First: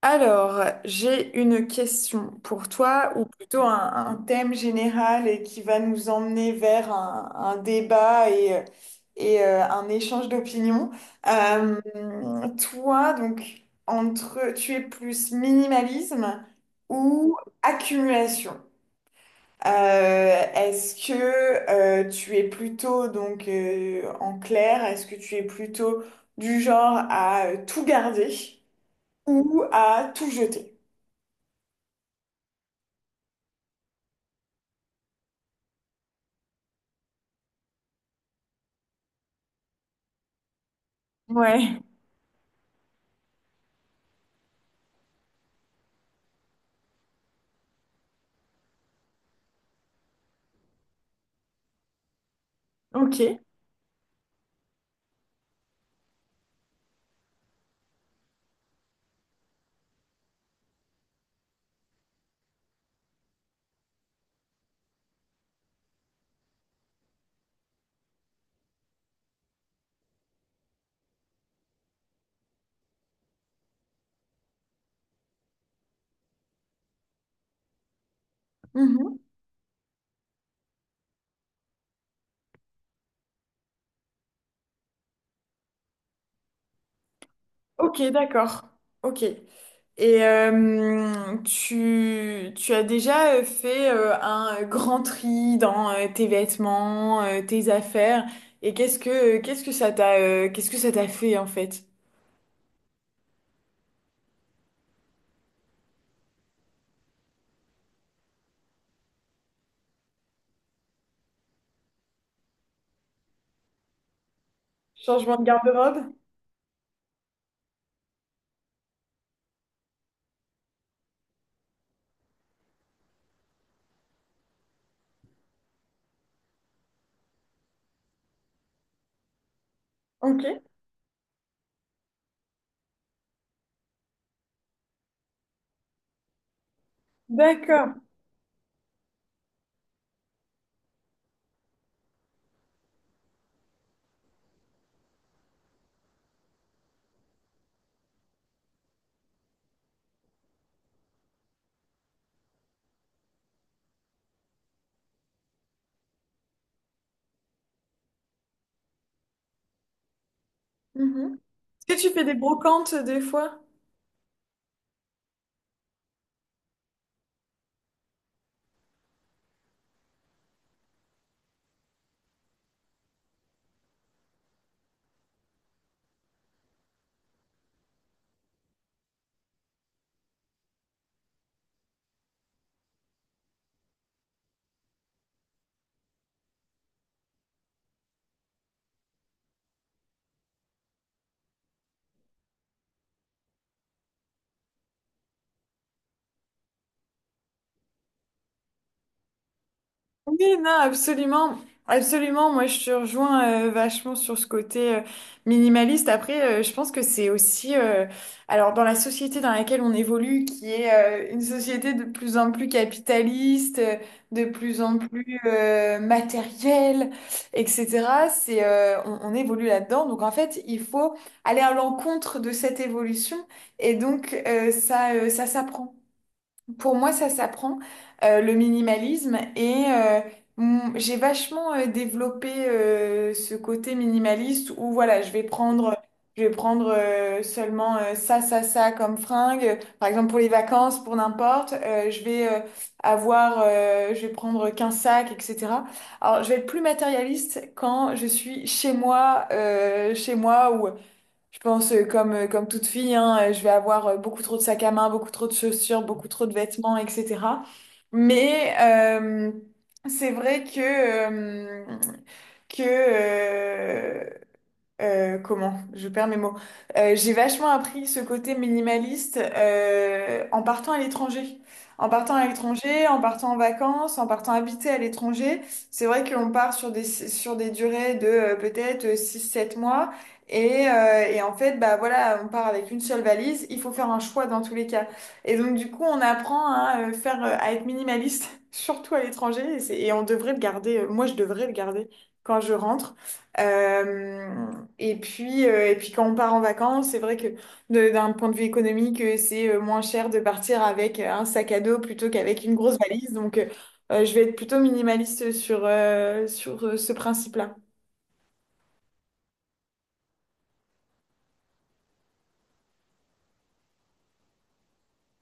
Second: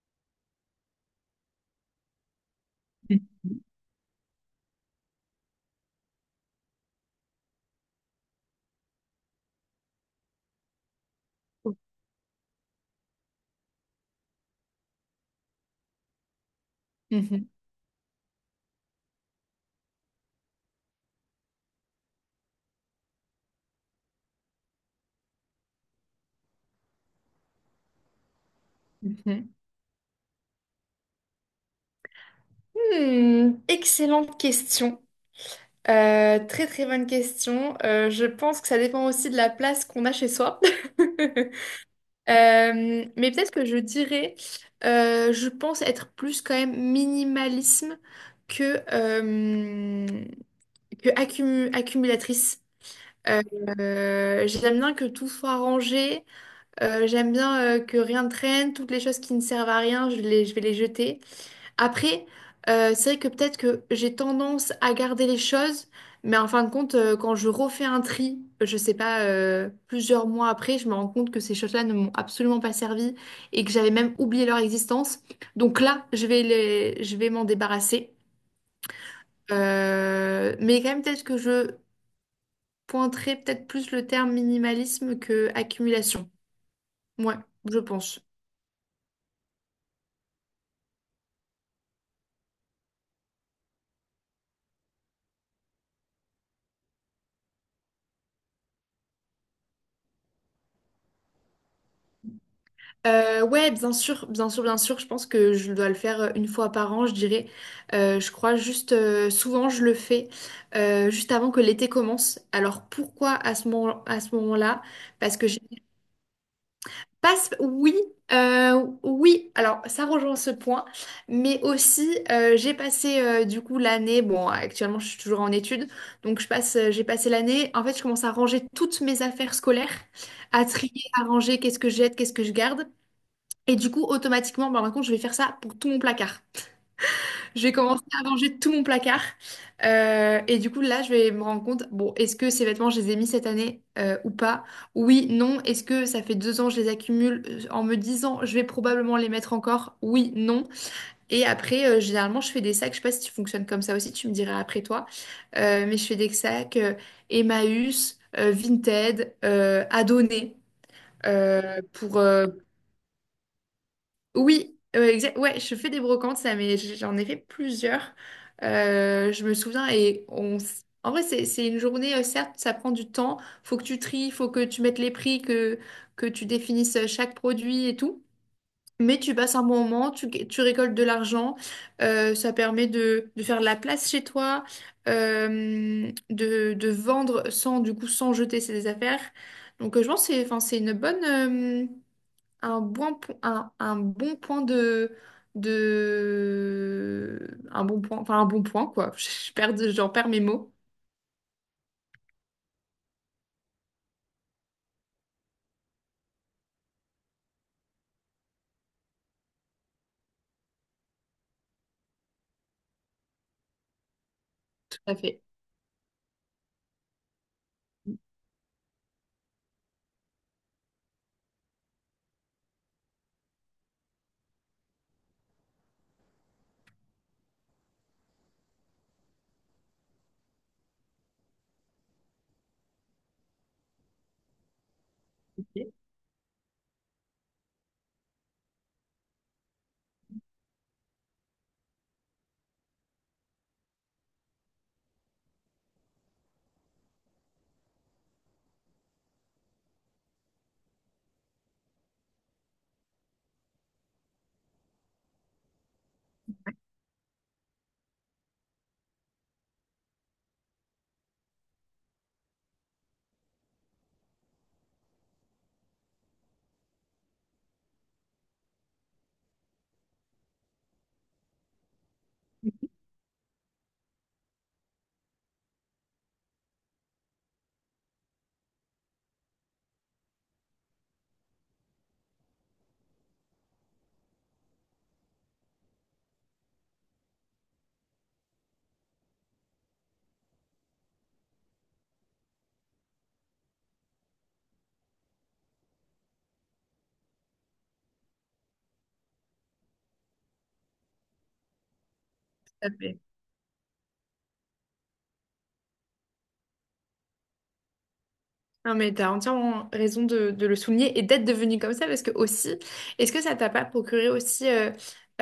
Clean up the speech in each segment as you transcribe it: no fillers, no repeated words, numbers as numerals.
Alors, j'ai une question pour toi, ou plutôt un thème général et qui va nous emmener vers un débat et un échange d'opinions. Euh, Toi, donc, entre, tu es plus minimalisme ou Mhm, accumulation? Est-ce que tu es plutôt, donc, en clair, est-ce que tu es plutôt du genre à tout garder mhm. ou à tout jeter? Hmm, excellente question. Très très bonne question. Je pense que ça dépend aussi de la place qu'on a chez soi. Ouais, Mais peut-être que je dirais, je pense être plus quand même minimalisme que, euh, que accumulatrice. ok. Euh, J'aime bien que tout soit rangé. J'aime bien que rien ne traîne. Toutes les choses qui ne servent à rien, je vais les jeter. Après, c'est vrai que peut-être que j'ai tendance à garder les choses, mais en fin de compte, quand je refais un tri, je sais pas, plusieurs mois après, je me rends compte que ces choses-là ne m'ont absolument pas servi et que j'avais même oublié leur existence. Donc là, je vais m'en débarrasser. Mhm. Mais quand même, peut-être que je pointerai peut-être plus le terme minimalisme que accumulation. Ouais, je Ok, pense. d'accord. Ok. Et tu as déjà fait un grand tri dans tes vêtements, tes affaires, et qu'est-ce que ça t'a fait en fait? Ouais, bien sûr, bien sûr, bien sûr. Je pense que je dois le faire une fois par an, je dirais. Je crois juste, souvent je le fais juste avant que l'été commence. Alors pourquoi à ce moment, à ce moment-là? Parce Changement de que je garde-robe? passe, oui, oui. Alors ça rejoint ce point, mais aussi j'ai passé du coup l'année. Bon, actuellement je suis toujours en études, donc j'ai passé l'année. En fait, je commence à ranger toutes mes affaires scolaires, Ok. à trier, à ranger. Qu'est-ce que je jette, qu'est-ce que je garde. Et du coup, automatiquement, bah, par contre, je vais faire ça pour tout mon placard. Je vais D'accord. commencer à ranger tout mon placard. Et du coup, là, je vais me rendre compte, bon, est-ce que ces vêtements, je les ai mis cette année ou pas? Oui, non. Est-ce que ça fait deux ans, je les accumule en me disant, je vais probablement les mettre encore? Oui, non. Et après, généralement, je fais des sacs. Je sais pas si tu fonctionnes comme ça aussi, tu me diras après toi. Mais je fais des sacs Emmaüs, Vinted, Adonné. Mhm. Est-ce que tu Pour, fais des brocantes des fois? oui, ouais, je fais des brocantes, ça, mais j'en ai fait plusieurs. Je me souviens en vrai, c'est une journée, certes, ça prend du temps. Faut que tu tries, faut que tu mettes les prix, que tu définisses chaque produit et tout. Mais tu passes un bon moment, tu récoltes de l'argent. Ça permet de faire de la place chez toi, de vendre sans, du coup, sans jeter ses affaires. Donc, je pense que c'est, enfin, c'est une bonne. Un bon, un bon point de. Un bon point, enfin un bon point, quoi. J'en perds Oui, mes non, mots. absolument. Absolument, moi je te rejoins vachement sur ce côté minimaliste. Après, je pense que c'est aussi, alors dans la société dans laquelle on évolue, qui est une société de plus en plus capitaliste, de plus en Tout à plus fait, matérielle, etc. C'est, on évolue là-dedans. Donc en fait, il faut aller à l'encontre de cette évolution et donc ça, ça s'apprend. Pour moi, ça s'apprend, le minimalisme. Et j'ai vachement développé ce côté minimaliste où voilà, je vais prendre seulement ça, ça, ça comme fringue. Par exemple, pour les vacances, pour n'importe, je vais je vais prendre qu'un sac, etc. Alors, je vais être plus matérialiste quand je suis chez moi je pense comme, comme toute fille, hein, je vais avoir beaucoup trop de sacs à main, beaucoup trop de chaussures, beaucoup trop de vêtements, etc. Mais c'est vrai euh, que comment? Je perds mes mots. J'ai vachement appris ce côté minimaliste en partant à l'étranger. En partant à l'étranger, en partant en vacances, en partant habiter à l'étranger, c'est vrai qu'on part sur des durées de peut-être 6 7 mois. Et en fait, bah voilà, on part avec une seule valise. Il faut faire un choix dans tous les cas. Et donc, du coup, on apprend à faire, à être minimaliste, surtout à l'étranger. Et on devrait le garder. Moi, je devrais le garder quand je rentre. Euh, et puis, et puis quand on part en vacances, c'est vrai que d'un point de vue économique, c'est moins cher de partir avec un sac à dos plutôt qu'avec tout une à grosse fait. valise. Donc, je vais être plutôt minimaliste sur, sur ce principe-là. Non, mais t'as entièrement raison de le souligner et d'être devenu comme ça, parce que aussi, est-ce que ça t'a pas procuré aussi euh,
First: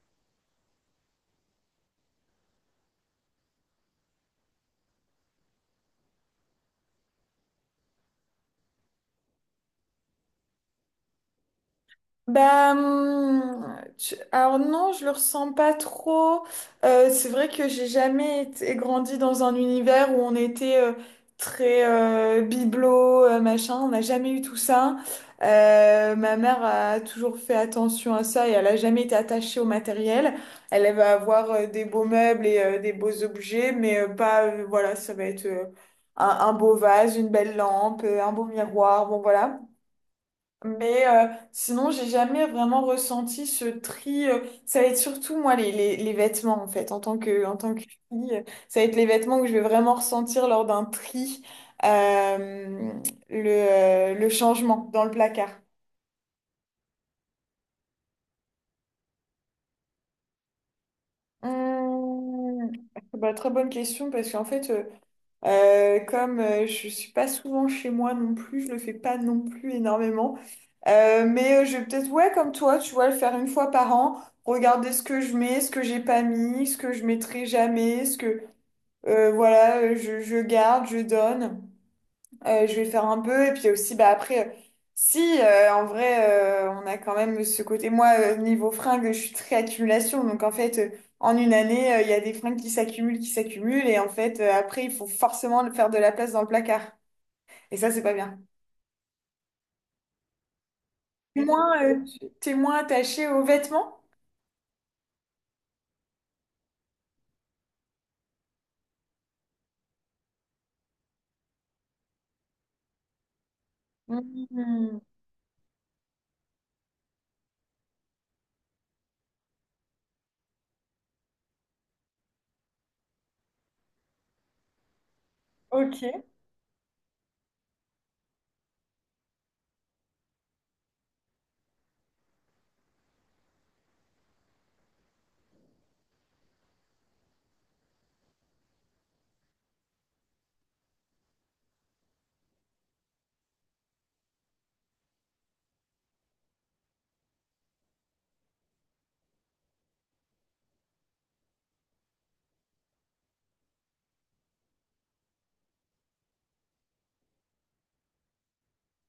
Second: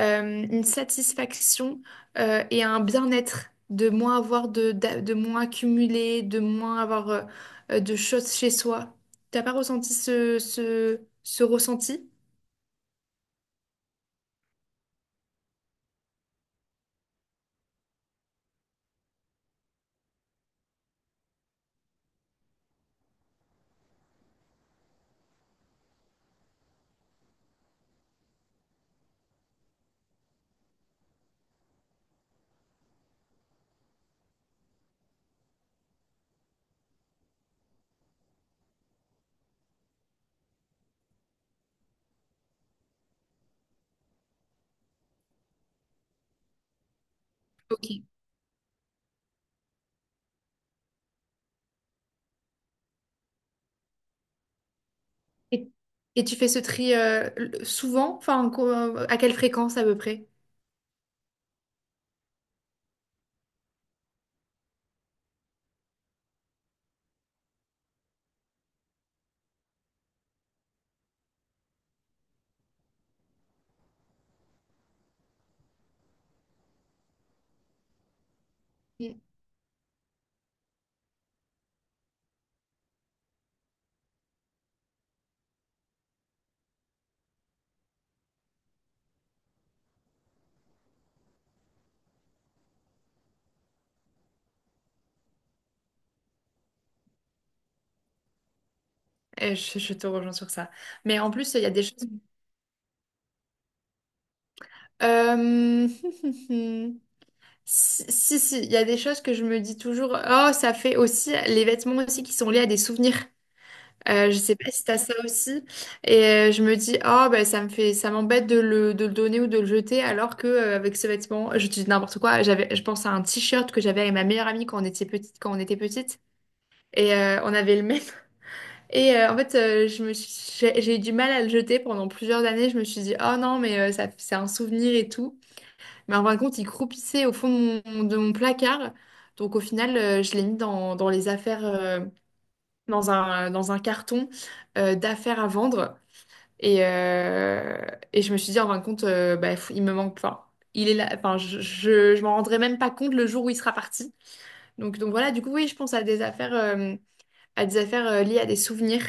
euh, une satisfaction et un bien-être de moins avoir de moins accumuler, de moins avoir de choses chez soi? T'as pas ressenti ce ressenti? Bah, alors non, je le ressens pas trop. C'est vrai que j'ai jamais été grandi dans un univers où on était très bibelot, machin. On n'a jamais eu tout ça. Ma mère a toujours fait attention à ça et elle a jamais été attachée au matériel. Elle va avoir des beaux meubles et des beaux objets, mais pas, voilà, ça va être un beau vase, une belle lampe, un beau miroir, bon voilà. Mais sinon, j'ai jamais vraiment ressenti ce tri. Ça va être surtout, moi, les vêtements, en fait, en tant que Ok. fille. Ça va être les vêtements que je vais vraiment ressentir lors d'un tri, euh, le changement dans le placard. Et, et tu fais ce tri souvent, enfin, à quelle fréquence à peu près? Hum, bah, très bonne question, parce qu'en fait, comme je suis pas souvent chez moi non plus, je le fais pas non plus énormément. Je vais peut-être, ouais, comme toi, tu vois, le faire une fois par an, regarder ce que je mets, ce que j'ai pas mis, ce que je mettrai jamais, ce que, Mm. Voilà, je garde, je donne. Je vais faire un peu. Et puis aussi, bah, après, si, en vrai, on a quand même ce côté. Moi, niveau fringues, je suis très accumulation. Donc, en fait, en une année, il y a des fringues qui s'accumulent, qui s'accumulent. Et en fait, après, il faut forcément faire de la place dans le placard. Et ça, c'est pas bien. Je te rejoins sur ça. Mais en T'es plus, il y a moins, des choses. T'es moins attaché aux vêtements? Euh, Si, si, si, il y a des choses que je me dis toujours. Oh, ça fait aussi les vêtements aussi qui sont liés à des souvenirs. Je sais pas si t'as Mhm. ça aussi. Et je me dis, oh, bah, ça m'embête de le donner ou de le jeter, alors que avec ce vêtement, je dis n'importe quoi. Je pense à un t-shirt que j'avais avec ma meilleure amie quand on était petite, quand on était petite. Ok. Et on avait le même. Et en fait, j'ai eu du mal à le jeter pendant plusieurs années. Je me suis dit, oh non, mais ça, c'est un souvenir et tout. Mais en fin de compte, il croupissait au fond de mon placard. Donc au final, je l'ai mis dans les affaires, dans un carton d'affaires à vendre. Et, euh, et je me suis dit, en fin de compte, bah, il me manque. Enfin, il est là. Enfin, je m'en rendrai même pas compte le jour où il sera parti. Donc voilà, du coup, oui, je pense à des affaires. À des affaires liées à des souvenirs.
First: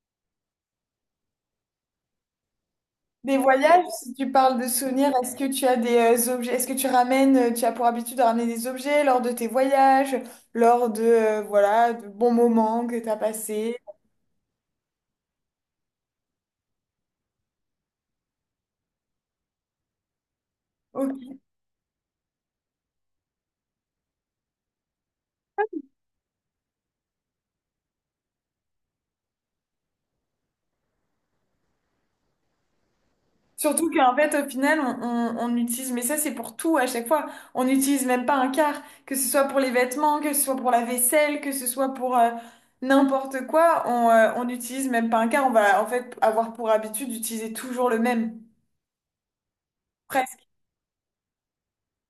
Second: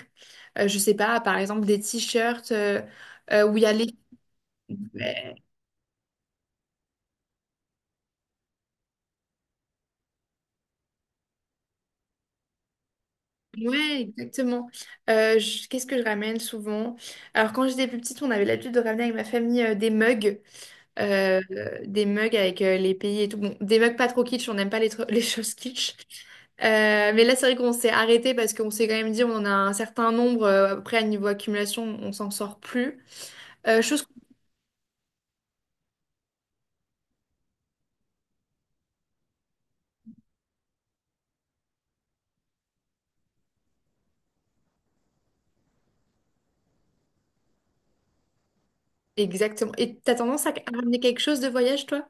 Je sais pas, par exemple des t-shirts Des où il y a voyages, les... si tu parles de souvenirs, est-ce Ouais, que tu as des objets, est-ce que tu ramènes, tu as pour habitude de ramener des objets lors de tes voyages, lors de, voilà, de bons moments que tu as passés? ouais, exactement. Qu'est-ce que je ramène souvent? Alors quand j'étais plus petite, on avait l'habitude de ramener avec ma famille Ok. Des mugs avec les pays et tout. Bon, des mugs pas trop kitsch, on n'aime pas les choses kitsch. Mais là, c'est vrai qu'on s'est arrêté parce qu'on s'est quand même dit on en a un certain nombre. Après, à niveau accumulation, on s'en sort plus. Surtout Chose qu'en fait, au final, on utilise, mais ça c'est pour tout à chaque fois, on n'utilise même pas un quart, que ce soit pour les vêtements, que ce soit pour la vaisselle, que ce soit pour n'importe quoi, on n'utilise même pas un quart, on va en fait avoir pour habitude d'utiliser toujours le même. Exactement. Et t'as tendance à ramener quelque chose de voyage, toi?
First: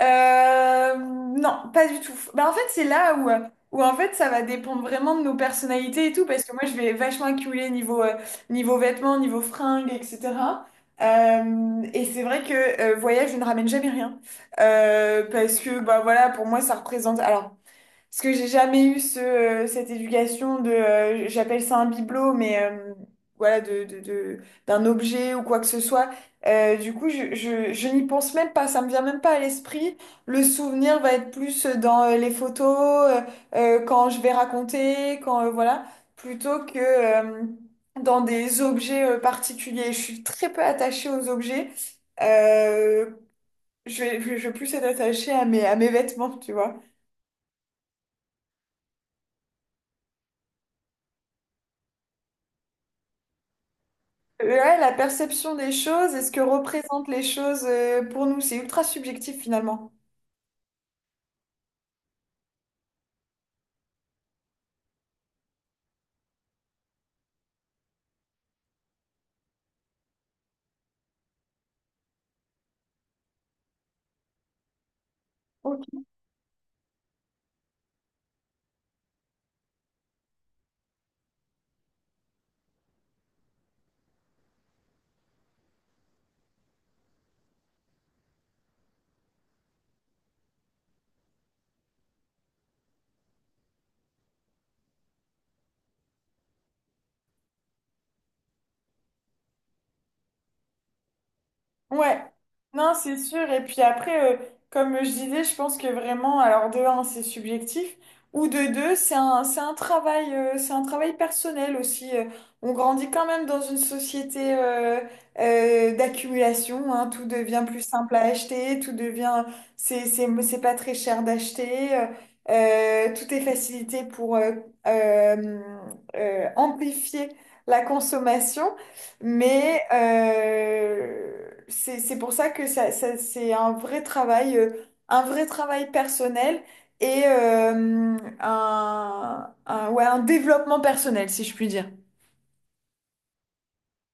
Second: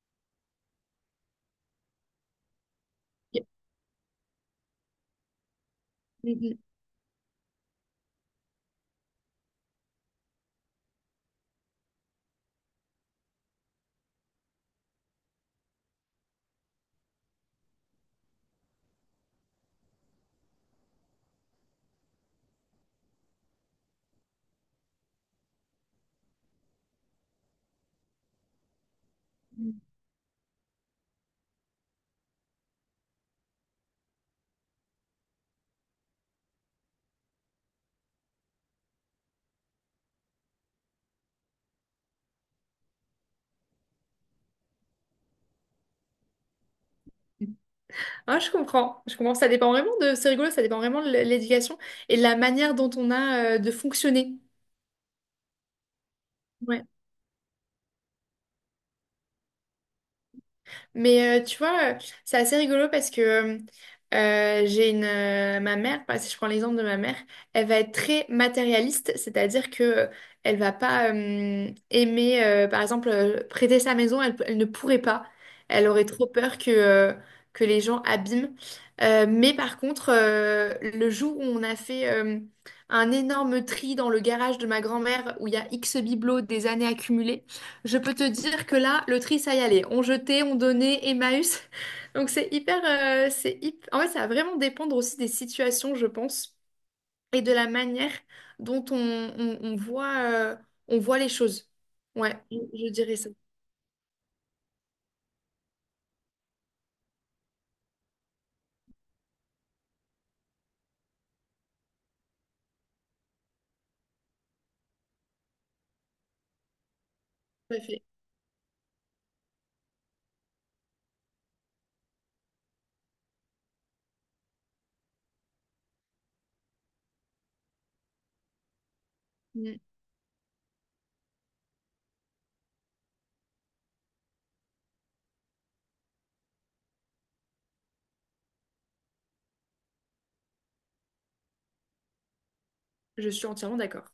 Non, pas du tout. Bah, en fait, c'est là où, où en fait, ça va dépendre vraiment de nos personnalités et tout, parce que Mhm. moi, je vais vachement accumuler niveau, niveau vêtements, niveau fringues, etc. Et c'est vrai que voyage, je ne ramène jamais rien. Parce que, bah voilà, pour moi, ça représente... Alors, parce que j'ai jamais eu ce, cette éducation de, j'appelle ça un bibelot, mais voilà, d'un objet ou quoi que ce soit. Du coup, je n'y pense même pas, ça me vient même pas à l'esprit. Le souvenir va être plus dans les photos, euh, quand je vais raconter, quand, voilà, plutôt que dans des objets particuliers. Je suis très peu attachée aux objets. Euh, je vais je vais plus être attachée à mes vêtements, tu vois. Ah, je comprends, je comprends. Ça dépend vraiment de, c'est rigolo, ça dépend vraiment de l'éducation et de la manière dont on a de fonctionner. Ouais, la perception des choses et ce que Ouais. représentent les choses pour nous, c'est ultra subjectif finalement. Mais tu vois, c'est assez rigolo parce que j'ai une ma mère, par- si je prends l'exemple de ma mère, elle va être très matérialiste, c'est-à-dire que elle va pas aimer, par exemple, prêter sa maison, elle ne pourrait pas. Elle aurait trop peur que les gens abîment. Mais par contre, le jour où on a fait un énorme tri dans le garage de ma grand-mère où il y a X bibelots des années accumulées, je peux te dire que là, le tri, ça y allait. On jetait, on donnait, Emmaüs. Donc c'est hyper, c'est hyp- en fait, ça va vraiment dépendre aussi des situations, je pense, et de la manière dont on voit, euh, les choses. Ouais, Ouais, je non, c'est dirais ça. sûr. Et puis après, comme je disais, je pense que vraiment, alors de un, c'est subjectif, ou de deux, c'est un travail personnel aussi. On grandit quand même dans une société d'accumulation, hein. Tout devient Tout à plus fait. simple à acheter, tout devient, c'est pas très cher d'acheter, tout est facilité pour euh, amplifier la consommation. Mm. Mais c'est pour ça que c'est un vrai travail personnel et un, ouais, un développement personnel, si je puis dire. Je suis entièrement d'accord.